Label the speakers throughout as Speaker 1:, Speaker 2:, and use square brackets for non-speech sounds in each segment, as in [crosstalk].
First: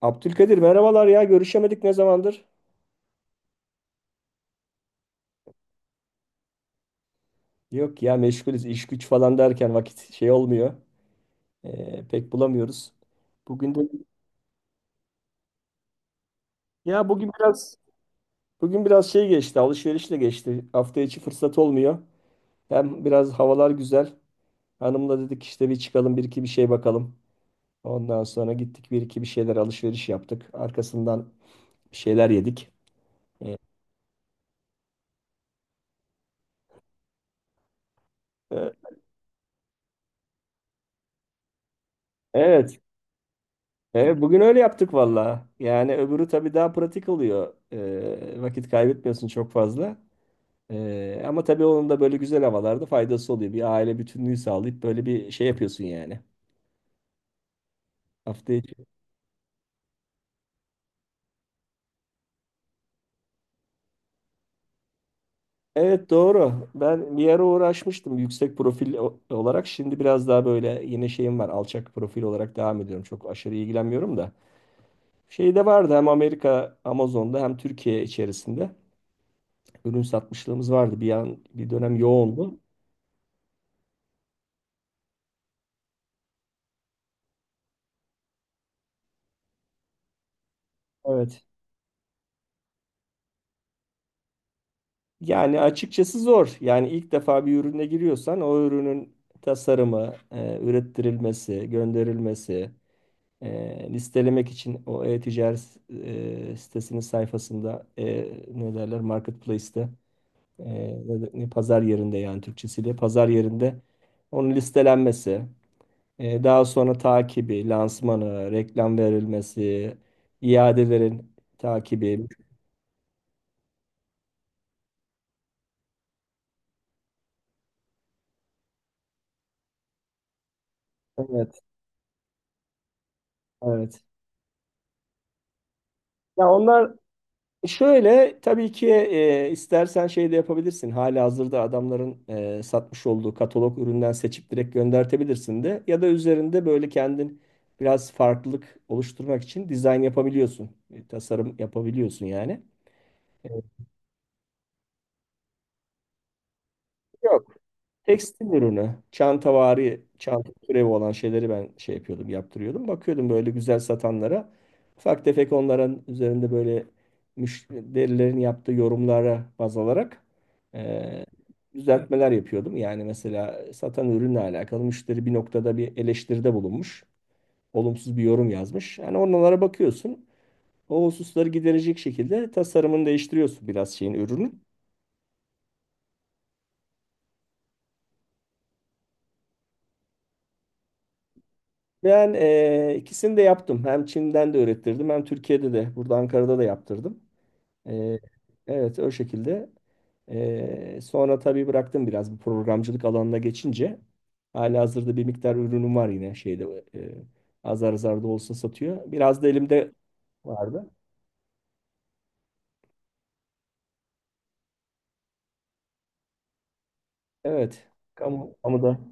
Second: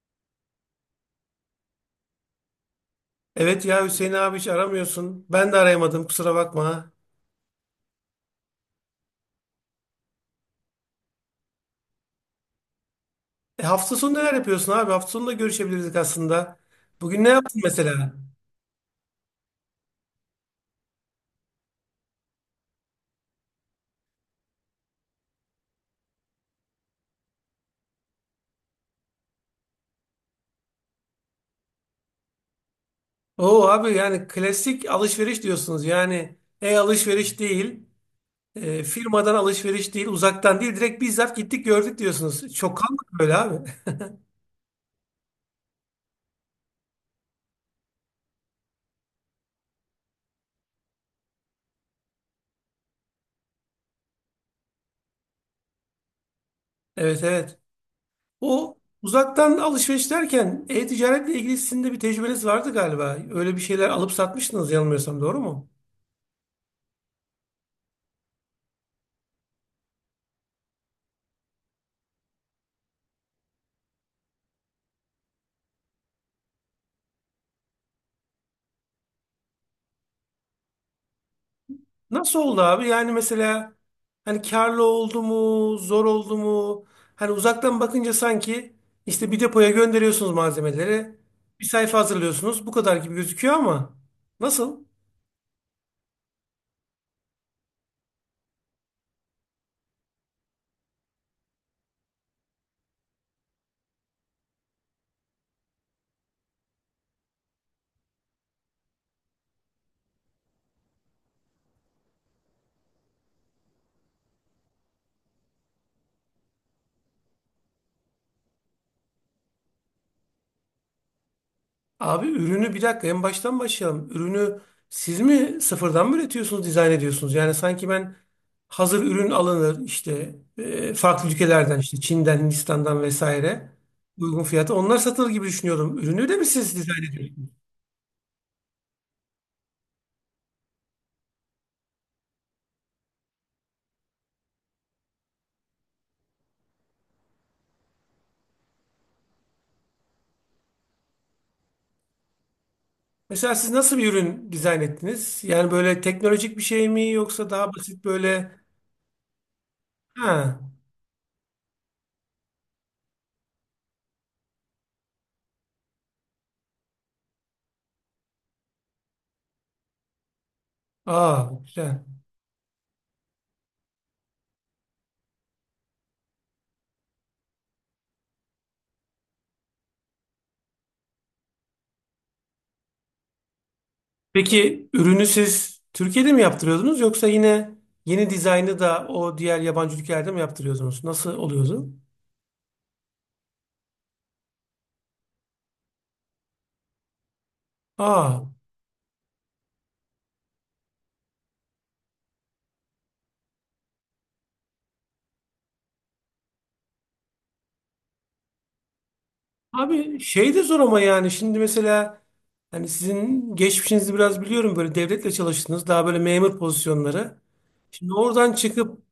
Speaker 1: Abdülkadir merhabalar ya görüşemedik ne zamandır?
Speaker 2: Evet ya Hüseyin abi hiç aramıyorsun. Ben de arayamadım kusura bakma.
Speaker 1: Yok ya meşgulüz iş güç falan derken vakit şey olmuyor. Pek bulamıyoruz.
Speaker 2: E,
Speaker 1: Bugün de
Speaker 2: hafta sonu neler yapıyorsun abi? Hafta sonu da görüşebilirdik aslında.
Speaker 1: ya
Speaker 2: Bugün ne
Speaker 1: bugün
Speaker 2: yaptın
Speaker 1: biraz
Speaker 2: mesela?
Speaker 1: bugün biraz şey geçti alışverişle geçti. Hafta içi fırsat olmuyor. Hem biraz havalar güzel. Hanımla dedik işte bir çıkalım bir iki bir şey bakalım. Ondan sonra gittik bir iki bir şeyler alışveriş yaptık. Arkasından bir şeyler yedik.
Speaker 2: Oo abi yani klasik alışveriş diyorsunuz. Yani e-alışveriş değil,
Speaker 1: Ee,
Speaker 2: firmadan alışveriş değil, uzaktan değil. Direkt bizzat gittik gördük diyorsunuz. Çok
Speaker 1: Evet.
Speaker 2: kalmadı böyle abi.
Speaker 1: Evet, bugün öyle yaptık valla. Yani öbürü tabii daha pratik oluyor. Vakit kaybetmiyorsun çok fazla. Ama tabii onun da böyle güzel havalarda faydası oluyor. Bir aile bütünlüğü sağlayıp böyle bir şey yapıyorsun yani.
Speaker 2: [laughs] Evet, evet.
Speaker 1: Hafta
Speaker 2: O
Speaker 1: içi.
Speaker 2: uzaktan alışveriş derken e-ticaretle ilgili sizin de bir tecrübeniz vardı galiba. Öyle bir şeyler alıp satmıştınız yanılmıyorsam, doğru mu?
Speaker 1: Evet, doğru. Ben bir ara uğraşmıştım yüksek profil olarak. Şimdi biraz daha böyle yeni şeyim var. Alçak profil olarak devam ediyorum. Çok aşırı ilgilenmiyorum da. Şey de vardı, hem Amerika Amazon'da hem Türkiye içerisinde ürün satmışlığımız vardı. Bir an bir dönem
Speaker 2: Nasıl
Speaker 1: yoğundu.
Speaker 2: oldu abi? Yani mesela hani karlı oldu mu, zor oldu mu? Hani uzaktan bakınca sanki işte bir depoya gönderiyorsunuz malzemeleri.
Speaker 1: Evet.
Speaker 2: Bir sayfa hazırlıyorsunuz. Bu kadar gibi gözüküyor ama nasıl?
Speaker 1: Yani açıkçası zor. Yani ilk defa bir ürüne giriyorsan o ürünün tasarımı, ürettirilmesi, gönderilmesi, listelemek için o e-ticaret sitesinin sayfasında ne derler marketplace'te e, pazar yerinde, yani Türkçesiyle pazar yerinde onun listelenmesi, daha sonra takibi, lansmanı, reklam verilmesi, iadelerin takibi.
Speaker 2: Abi ürünü, bir dakika, en baştan başlayalım. Ürünü siz mi sıfırdan mı üretiyorsunuz, dizayn ediyorsunuz? Yani sanki ben hazır ürün alınır işte farklı
Speaker 1: Evet,
Speaker 2: ülkelerden işte Çin'den, Hindistan'dan vesaire
Speaker 1: evet.
Speaker 2: uygun fiyata onlar satılır gibi düşünüyorum. Ürünü de mi
Speaker 1: Ya
Speaker 2: siz
Speaker 1: onlar
Speaker 2: dizayn ediyorsunuz?
Speaker 1: Şöyle, tabii ki istersen şey de yapabilirsin. Halihazırda adamların satmış olduğu katalog üründen seçip direkt göndertebilirsin de. Ya da üzerinde böyle kendin biraz farklılık oluşturmak için dizayn yapabiliyorsun. Tasarım yapabiliyorsun yani. E,
Speaker 2: Mesela siz nasıl bir ürün dizayn ettiniz? Yani böyle teknolojik bir şey mi yoksa
Speaker 1: Yok.
Speaker 2: daha basit
Speaker 1: Tekstil
Speaker 2: böyle?
Speaker 1: ürünü, çantavari, çanta
Speaker 2: Ha,
Speaker 1: türevi olan şeyleri ben şey yapıyordum, yaptırıyordum. Bakıyordum böyle güzel satanlara. Ufak tefek onların üzerinde böyle müşterilerin yaptığı yorumlara baz alarak e,
Speaker 2: aa, güzel.
Speaker 1: düzeltmeler yapıyordum. Yani mesela satan ürünle alakalı müşteri bir noktada bir eleştiride bulunmuş. Olumsuz bir yorum yazmış. Yani onlara bakıyorsun. O hususları giderecek şekilde tasarımını değiştiriyorsun biraz şeyin, ürünün.
Speaker 2: Peki ürünü siz Türkiye'de mi yaptırıyordunuz yoksa yine yeni dizaynı da o diğer yabancı ülkelerde mi yaptırıyordunuz? Nasıl oluyordu?
Speaker 1: Ben ikisini de yaptım. Hem Çin'den de öğrettirdim hem Türkiye'de de burada Ankara'da da yaptırdım. E,
Speaker 2: Aa.
Speaker 1: evet, o şekilde. Sonra tabii bıraktım biraz, bu programcılık alanına geçince. Halihazırda bir miktar ürünüm var, yine şeyde azar azar da olsa satıyor. Biraz da elimde
Speaker 2: Abi şey de zor
Speaker 1: vardı.
Speaker 2: ama yani şimdi mesela hani sizin geçmişinizi biraz biliyorum, böyle devletle çalıştınız, daha böyle memur pozisyonları.
Speaker 1: Evet.
Speaker 2: Şimdi oradan
Speaker 1: Kamuda.
Speaker 2: çıkıp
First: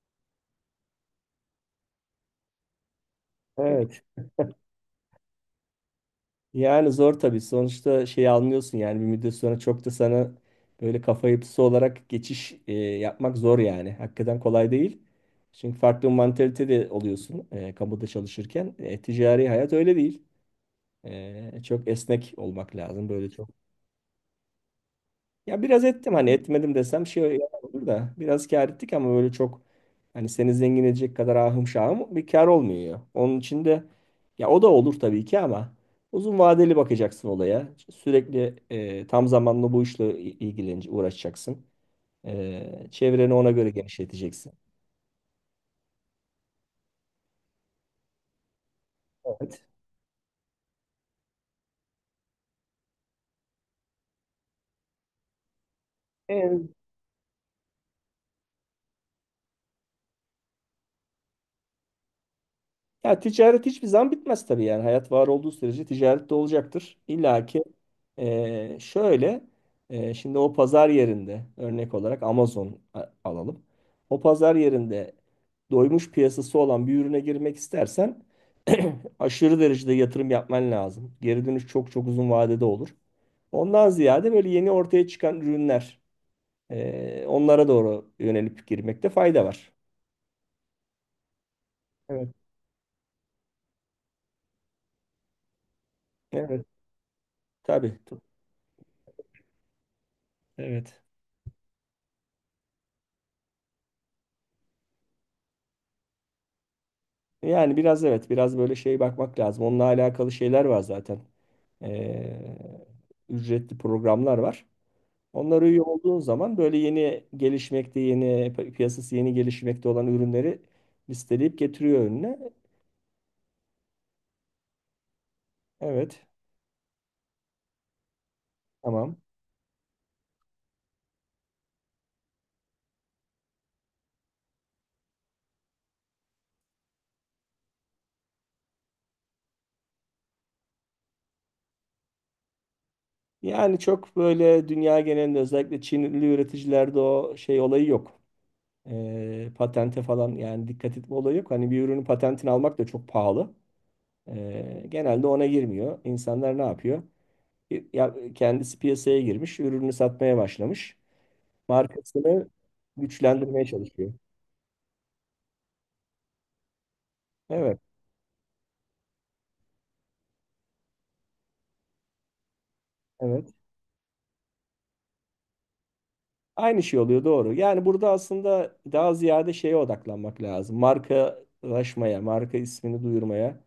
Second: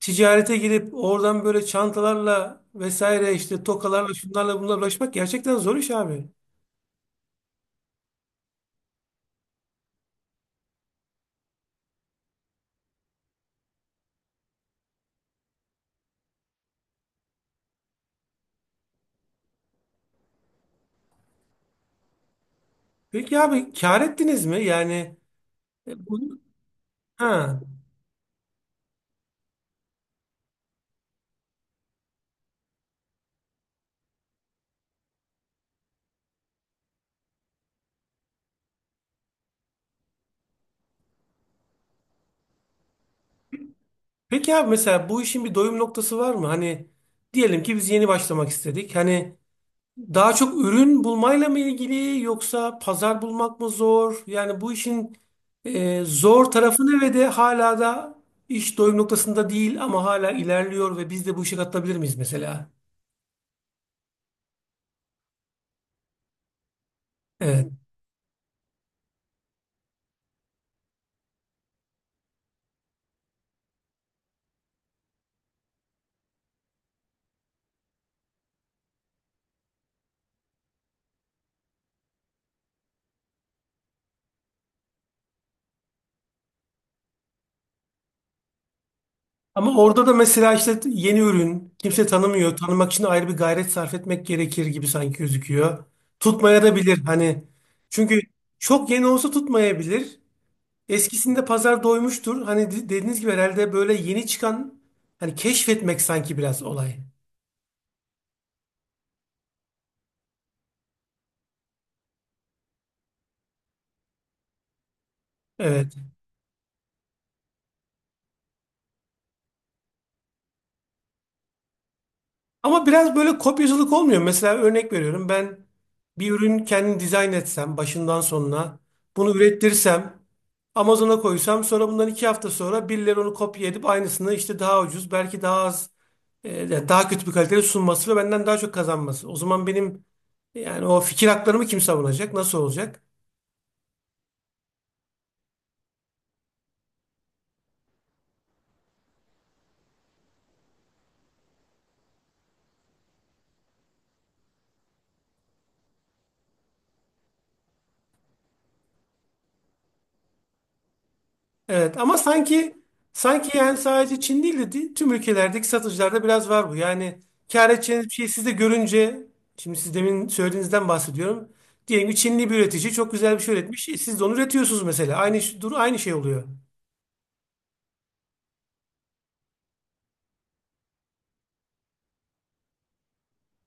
Speaker 2: ticarete girip oradan böyle çantalarla vesaire işte
Speaker 1: Evet.
Speaker 2: tokalarla şunlarla bunlarla ulaşmak gerçekten zor iş abi.
Speaker 1: Yani zor tabii. Sonuçta şey anlıyorsun, yani bir müddet sonra çok da sana böyle kafa yapısı olarak geçiş yapmak zor yani. Hakikaten kolay değil. Çünkü farklı bir mantalite de oluyorsun kamuda çalışırken. Ticari hayat öyle değil. Çok esnek olmak lazım. Böyle
Speaker 2: Peki
Speaker 1: çok
Speaker 2: abi kâr ettiniz mi? Yani
Speaker 1: Ya biraz
Speaker 2: e,
Speaker 1: ettim, hani
Speaker 2: bu-
Speaker 1: etmedim desem şey yalan
Speaker 2: ha.
Speaker 1: olur da biraz kâr ettik, ama böyle çok, hani seni zengin edecek kadar ahım şahım bir kâr olmuyor. Onun için de ya o da olur tabii ki, ama uzun vadeli bakacaksın olaya. Sürekli tam zamanlı bu işle ilgileneceksin, uğraşacaksın. Çevreni ona göre genişleteceksin.
Speaker 2: Peki abi mesela bu işin bir doyum noktası var mı? Hani diyelim ki biz yeni başlamak istedik. Hani
Speaker 1: Evet.
Speaker 2: daha çok ürün bulmayla mı ilgili yoksa pazar bulmak mı zor? Yani bu işin zor
Speaker 1: E,
Speaker 2: tarafı ne ve de hala da iş doyum noktasında değil ama hala ilerliyor ve biz de bu işe katılabilir miyiz mesela?
Speaker 1: Ya ticaret hiçbir zaman bitmez tabii yani. Hayat var olduğu sürece ticaret de olacaktır. İlla ki
Speaker 2: Evet.
Speaker 1: şöyle şimdi o pazar yerinde örnek olarak Amazon alalım. O pazar yerinde doymuş piyasası olan bir ürüne girmek istersen [clears throat] aşırı derecede yatırım yapman lazım. Geri dönüş çok çok uzun vadede olur. Ondan ziyade böyle yeni ortaya çıkan ürünler, onlara doğru yönelip girmekte fayda var.
Speaker 2: Ama orada da mesela işte yeni ürün kimse
Speaker 1: Evet.
Speaker 2: tanımıyor. Tanımak için ayrı bir gayret sarf etmek gerekir gibi sanki gözüküyor. Tutmaya
Speaker 1: Evet,
Speaker 2: da bilir hani.
Speaker 1: tabii.
Speaker 2: Çünkü çok yeni olsa tutmayabilir.
Speaker 1: Evet.
Speaker 2: Eskisinde pazar doymuştur. Hani dediğiniz gibi herhalde böyle yeni çıkan hani keşfetmek sanki biraz olay.
Speaker 1: Yani biraz, evet, biraz böyle şey bakmak lazım. Onunla alakalı şeyler var zaten. Ee, Ücretli programlar var. Onlara üye
Speaker 2: Evet.
Speaker 1: olduğun zaman böyle yeni gelişmekte, yeni piyasası yeni gelişmekte olan ürünleri listeleyip getiriyor önüne.
Speaker 2: Ama biraz böyle kopyacılık olmuyor. Mesela örnek veriyorum, ben
Speaker 1: Evet,
Speaker 2: bir ürün kendim dizayn etsem başından sonuna,
Speaker 1: tamam.
Speaker 2: bunu ürettirsem Amazon'a koysam, sonra bundan 2 hafta sonra birileri onu kopya edip aynısını işte daha ucuz, belki daha az, yani daha kötü bir kalitede sunması ve benden daha çok kazanması. O zaman benim, yani o fikir haklarımı kim savunacak? Nasıl olacak?
Speaker 1: Yani çok böyle dünya genelinde özellikle Çinli üreticilerde o şey olayı yok. Patente falan, yani dikkat etme olayı yok. Hani bir ürünün patentini almak da çok pahalı. Genelde ona girmiyor. İnsanlar ne yapıyor? Ya kendisi piyasaya girmiş, ürünü satmaya başlamış.
Speaker 2: Evet ama
Speaker 1: Markasını
Speaker 2: sanki
Speaker 1: güçlendirmeye
Speaker 2: yani
Speaker 1: çalışıyor.
Speaker 2: sadece Çin değil de tüm ülkelerdeki satıcılarda biraz var bu. Yani kâr
Speaker 1: Evet,
Speaker 2: edeceğiniz bir şey siz de görünce, şimdi siz demin söylediğinizden bahsediyorum. Diyelim ki Çinli bir üretici çok güzel bir
Speaker 1: evet.
Speaker 2: şey üretmiş. E, siz de onu üretiyorsunuz mesela. Dur, aynı şey oluyor.
Speaker 1: Aynı şey oluyor, doğru. Yani burada aslında daha ziyade şeye odaklanmak lazım. Markalaşmaya, marka ismini duyurmaya,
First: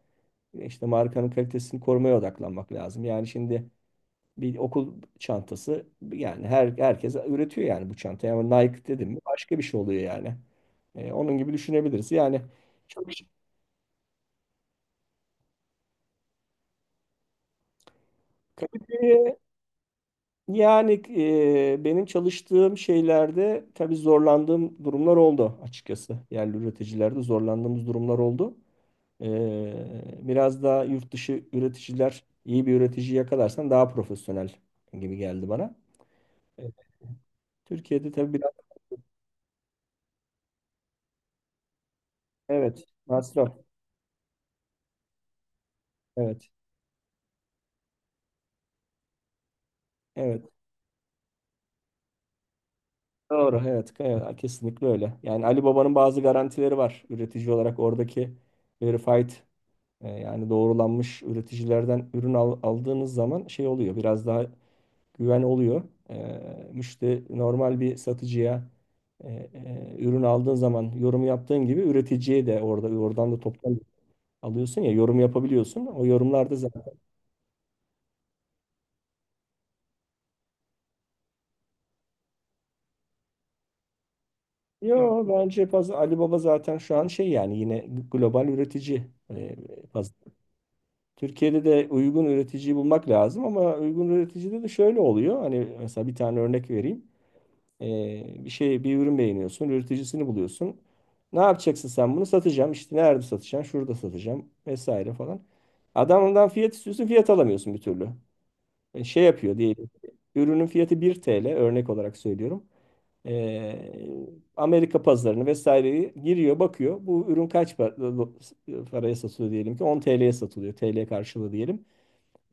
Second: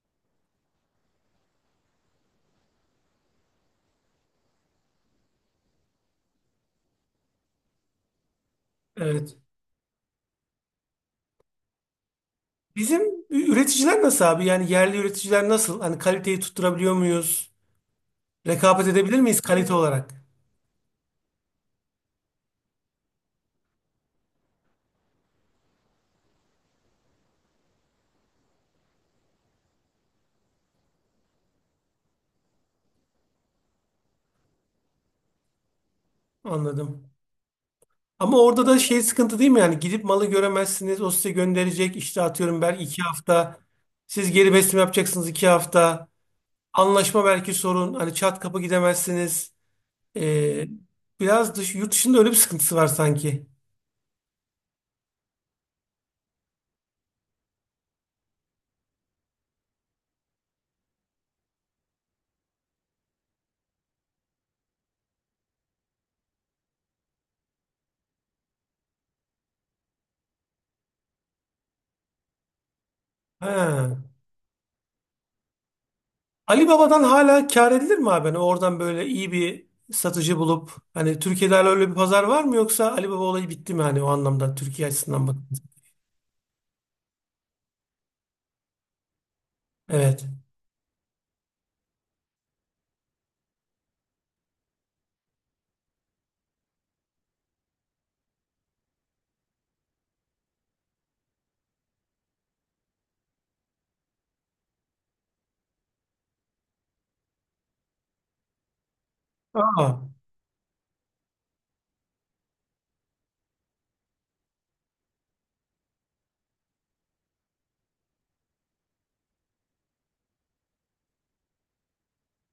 Speaker 1: işte markanın kalitesini korumaya odaklanmak lazım. Yani şimdi bir okul çantası, yani herkes üretiyor yani bu çantayı, ama Nike dedim mi
Speaker 2: Evet.
Speaker 1: başka bir şey oluyor yani. Onun gibi düşünebiliriz. Yani
Speaker 2: Bizim
Speaker 1: çok
Speaker 2: üreticiler nasıl abi? Yani yerli üreticiler nasıl? Hani kaliteyi tutturabiliyor muyuz? Rekabet edebilir
Speaker 1: kaliteye
Speaker 2: miyiz kalite olarak?
Speaker 1: Yani benim çalıştığım şeylerde tabii zorlandığım durumlar oldu açıkçası. Yerli üreticilerde zorlandığımız durumlar oldu. Biraz daha yurt dışı üreticiler, iyi bir üretici yakalarsan daha profesyonel gibi geldi bana. Evet.
Speaker 2: Anladım.
Speaker 1: Türkiye'de tabii
Speaker 2: Ama
Speaker 1: biraz,
Speaker 2: orada da şey sıkıntı değil mi? Yani gidip malı göremezsiniz. O size gönderecek. İşte atıyorum,
Speaker 1: evet,
Speaker 2: belki iki
Speaker 1: masraf.
Speaker 2: hafta. Siz geri besleme yapacaksınız, 2 hafta.
Speaker 1: Evet.
Speaker 2: Anlaşma belki sorun. Hani çat kapı gidemezsiniz.
Speaker 1: Evet.
Speaker 2: Ee, biraz dış, yurt dışında öyle bir sıkıntısı var sanki.
Speaker 1: Doğru. Evet, evet. Kesinlikle öyle. Yani Ali Baba'nın bazı garantileri var. Üretici olarak oradaki verified, yani doğrulanmış üreticilerden ürün aldığınız zaman şey oluyor, biraz daha güven oluyor. E, Müşteri normal bir satıcıya e, ürün aldığın zaman yorum yaptığın gibi, üreticiye de oradan da toptan
Speaker 2: Ha.
Speaker 1: alıyorsun ya, yorum yapabiliyorsun. O yorumlarda
Speaker 2: Ali
Speaker 1: zaten.
Speaker 2: Baba'dan hala kâr edilir mi abi? Hani oradan böyle iyi bir satıcı bulup hani Türkiye'de hala öyle bir pazar var mı yoksa Ali Baba olayı bitti mi hani o anlamda Türkiye
Speaker 1: Yo,
Speaker 2: açısından bakınca?
Speaker 1: bence Ali Baba zaten şu an şey yani, yine global üretici, e, paz-
Speaker 2: Evet.
Speaker 1: Türkiye'de de uygun üreticiyi bulmak lazım, ama uygun üreticide de şöyle oluyor. Hani mesela bir tane örnek vereyim. Bir ürün beğeniyorsun, üreticisini buluyorsun. Ne yapacaksın sen bunu? Satacağım. İşte nerede satacağım? Şurada satacağım vesaire falan. Adamdan fiyat istiyorsun, fiyat alamıyorsun bir türlü. Şey yapıyor diyelim.
Speaker 2: Aa.
Speaker 1: Ürünün fiyatı 1 TL, örnek olarak söylüyorum. Ee, Amerika pazarını vesaireyi giriyor, bakıyor. Bu ürün kaç paraya satılıyor, diyelim ki 10 TL'ye satılıyor. TL karşılığı diyelim.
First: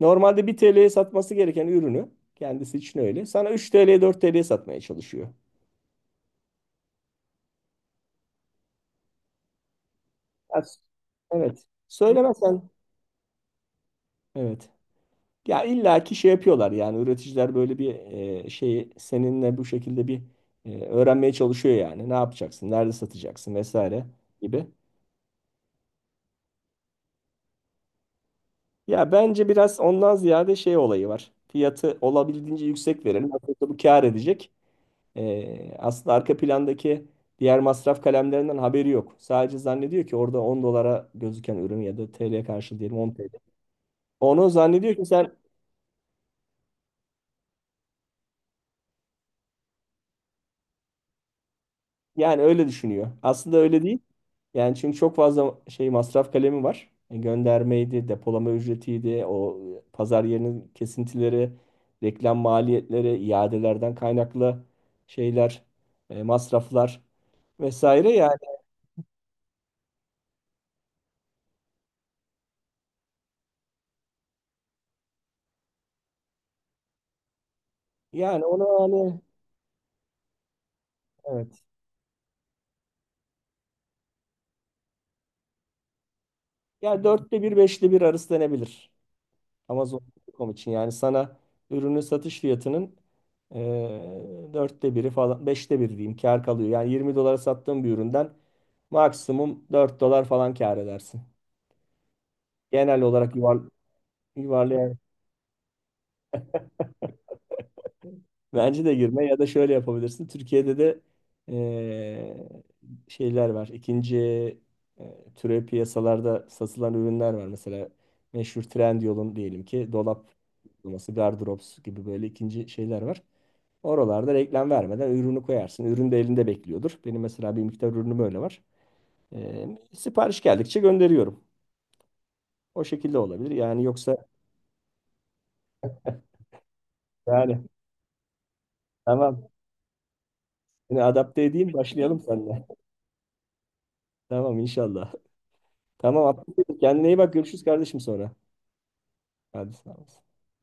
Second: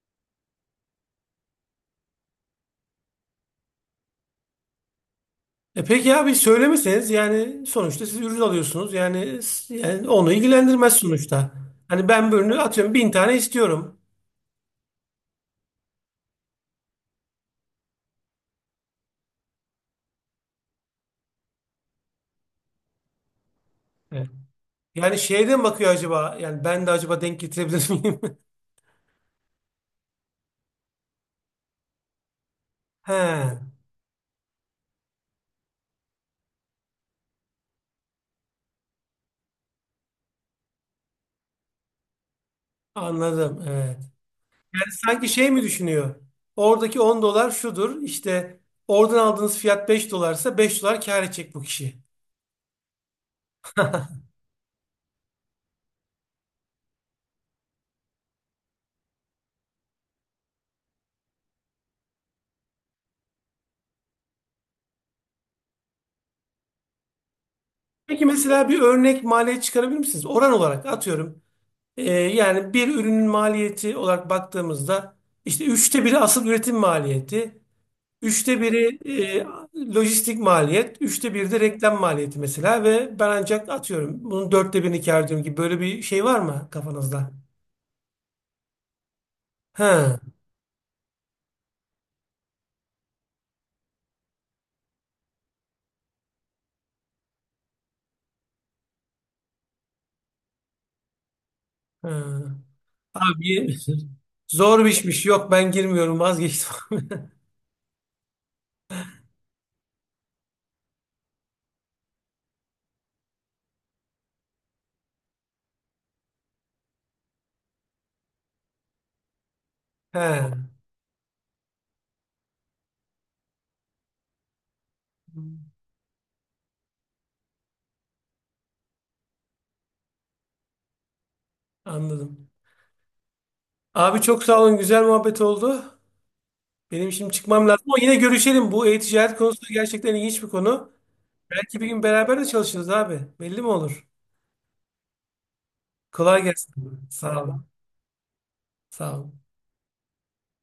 Speaker 1: Normalde 1 TL'ye satması gereken ürünü, kendisi için öyle, sana 3 TL'ye 4 TL'ye satmaya çalışıyor.
Speaker 2: E peki abi, söylemeseniz yani sonuçta siz ürün alıyorsunuz. Yani, yani onu
Speaker 1: Ya,
Speaker 2: ilgilendirmez sonuçta.
Speaker 1: Evet.
Speaker 2: Hani ben bir ürünü
Speaker 1: Söylemesen.
Speaker 2: atıyorum 1000 tane istiyorum.
Speaker 1: Evet. Ya, illaki şey yapıyorlar yani üreticiler, böyle bir şeyi seninle bu şekilde bir öğrenmeye çalışıyor yani. Ne yapacaksın? Nerede satacaksın vesaire
Speaker 2: Evet.
Speaker 1: gibi.
Speaker 2: Yani şeyden bakıyor, acaba yani ben de acaba denk getirebilir miyim? [laughs]
Speaker 1: Ya, bence biraz ondan ziyade şey olayı var. Fiyatı olabildiğince yüksek
Speaker 2: He,
Speaker 1: verelim, aslında bu kâr edecek. Aslında arka plandaki diğer masraf kalemlerinden haberi yok. Sadece zannediyor ki orada 10 dolara gözüken ürün, ya da TL karşılığı diyelim 10 TL.
Speaker 2: anladım, evet.
Speaker 1: Onu zannediyor ki
Speaker 2: Sanki
Speaker 1: sen.
Speaker 2: şey mi düşünüyor? Oradaki 10 dolar şudur işte, oradan aldığınız fiyat 5 dolarsa 5 dolar kâr edecek bu kişi.
Speaker 1: Yani öyle düşünüyor. Aslında öyle değil. Yani çünkü çok fazla şey masraf kalemi var. Göndermeydi, depolama ücretiydi, o pazar yerinin kesintileri, reklam maliyetleri, iadelerden kaynaklı şeyler, masraflar vesaire.
Speaker 2: Peki
Speaker 1: Yani
Speaker 2: mesela bir örnek maliyet çıkarabilir misiniz? Oran olarak atıyorum. Yani bir ürünün maliyeti olarak baktığımızda işte üçte biri asıl üretim maliyeti,
Speaker 1: yani
Speaker 2: üçte
Speaker 1: ona
Speaker 2: biri
Speaker 1: hani,
Speaker 2: e, lojistik maliyet, üçte biri de
Speaker 1: evet.
Speaker 2: reklam maliyeti mesela ve ben ancak atıyorum bunun dörtte birini kâr ediyorum, gibi böyle bir şey var mı
Speaker 1: Yani
Speaker 2: kafanızda?
Speaker 1: dörtte bir, beşte bir arası denebilir.
Speaker 2: He,
Speaker 1: Amazon.com için yani sana ürünün satış fiyatının dörtte biri falan, beşte biri diyeyim, kar kalıyor. Yani 20 dolara sattığın bir üründen maksimum 4 dolar falan kar edersin.
Speaker 2: he.
Speaker 1: Genel olarak
Speaker 2: Abi [laughs] zor bir
Speaker 1: yuvarlayarak
Speaker 2: işmiş. Yok, ben girmiyorum, vazgeçtim. [laughs]
Speaker 1: [laughs] bence de girme, ya da şöyle yapabilirsin. Türkiye'de de eee, şeyler var. İkinci türev piyasalarda satılan ürünler var. Mesela meşhur Trendyol'un, diyelim ki
Speaker 2: He,
Speaker 1: dolap uygulaması, Gardrops gibi böyle ikinci şeyler var. Oralarda reklam vermeden ürünü koyarsın. Ürün de elinde bekliyordur. Benim mesela bir miktar ürünüm öyle var. Sipariş geldikçe gönderiyorum.
Speaker 2: anladım.
Speaker 1: O şekilde olabilir. Yani yoksa,
Speaker 2: Abi çok sağ olun, güzel muhabbet oldu. Benim şimdi
Speaker 1: yani,
Speaker 2: çıkmam lazım ama yine görüşelim. Bu e-ticaret
Speaker 1: tamam.
Speaker 2: konusu gerçekten ilginç bir konu.
Speaker 1: Seni adapte edeyim,
Speaker 2: Belki bir gün
Speaker 1: başlayalım
Speaker 2: beraber de
Speaker 1: seninle.
Speaker 2: çalışırız abi. Belli mi olur?
Speaker 1: [laughs] Tamam, inşallah. Tamam.
Speaker 2: Kolay
Speaker 1: Abdülkadir, kendine
Speaker 2: gelsin.
Speaker 1: iyi bak.
Speaker 2: Sağ ol.
Speaker 1: Görüşürüz kardeşim sonra.
Speaker 2: Sağ ol.
Speaker 1: Hadi, sağ ol.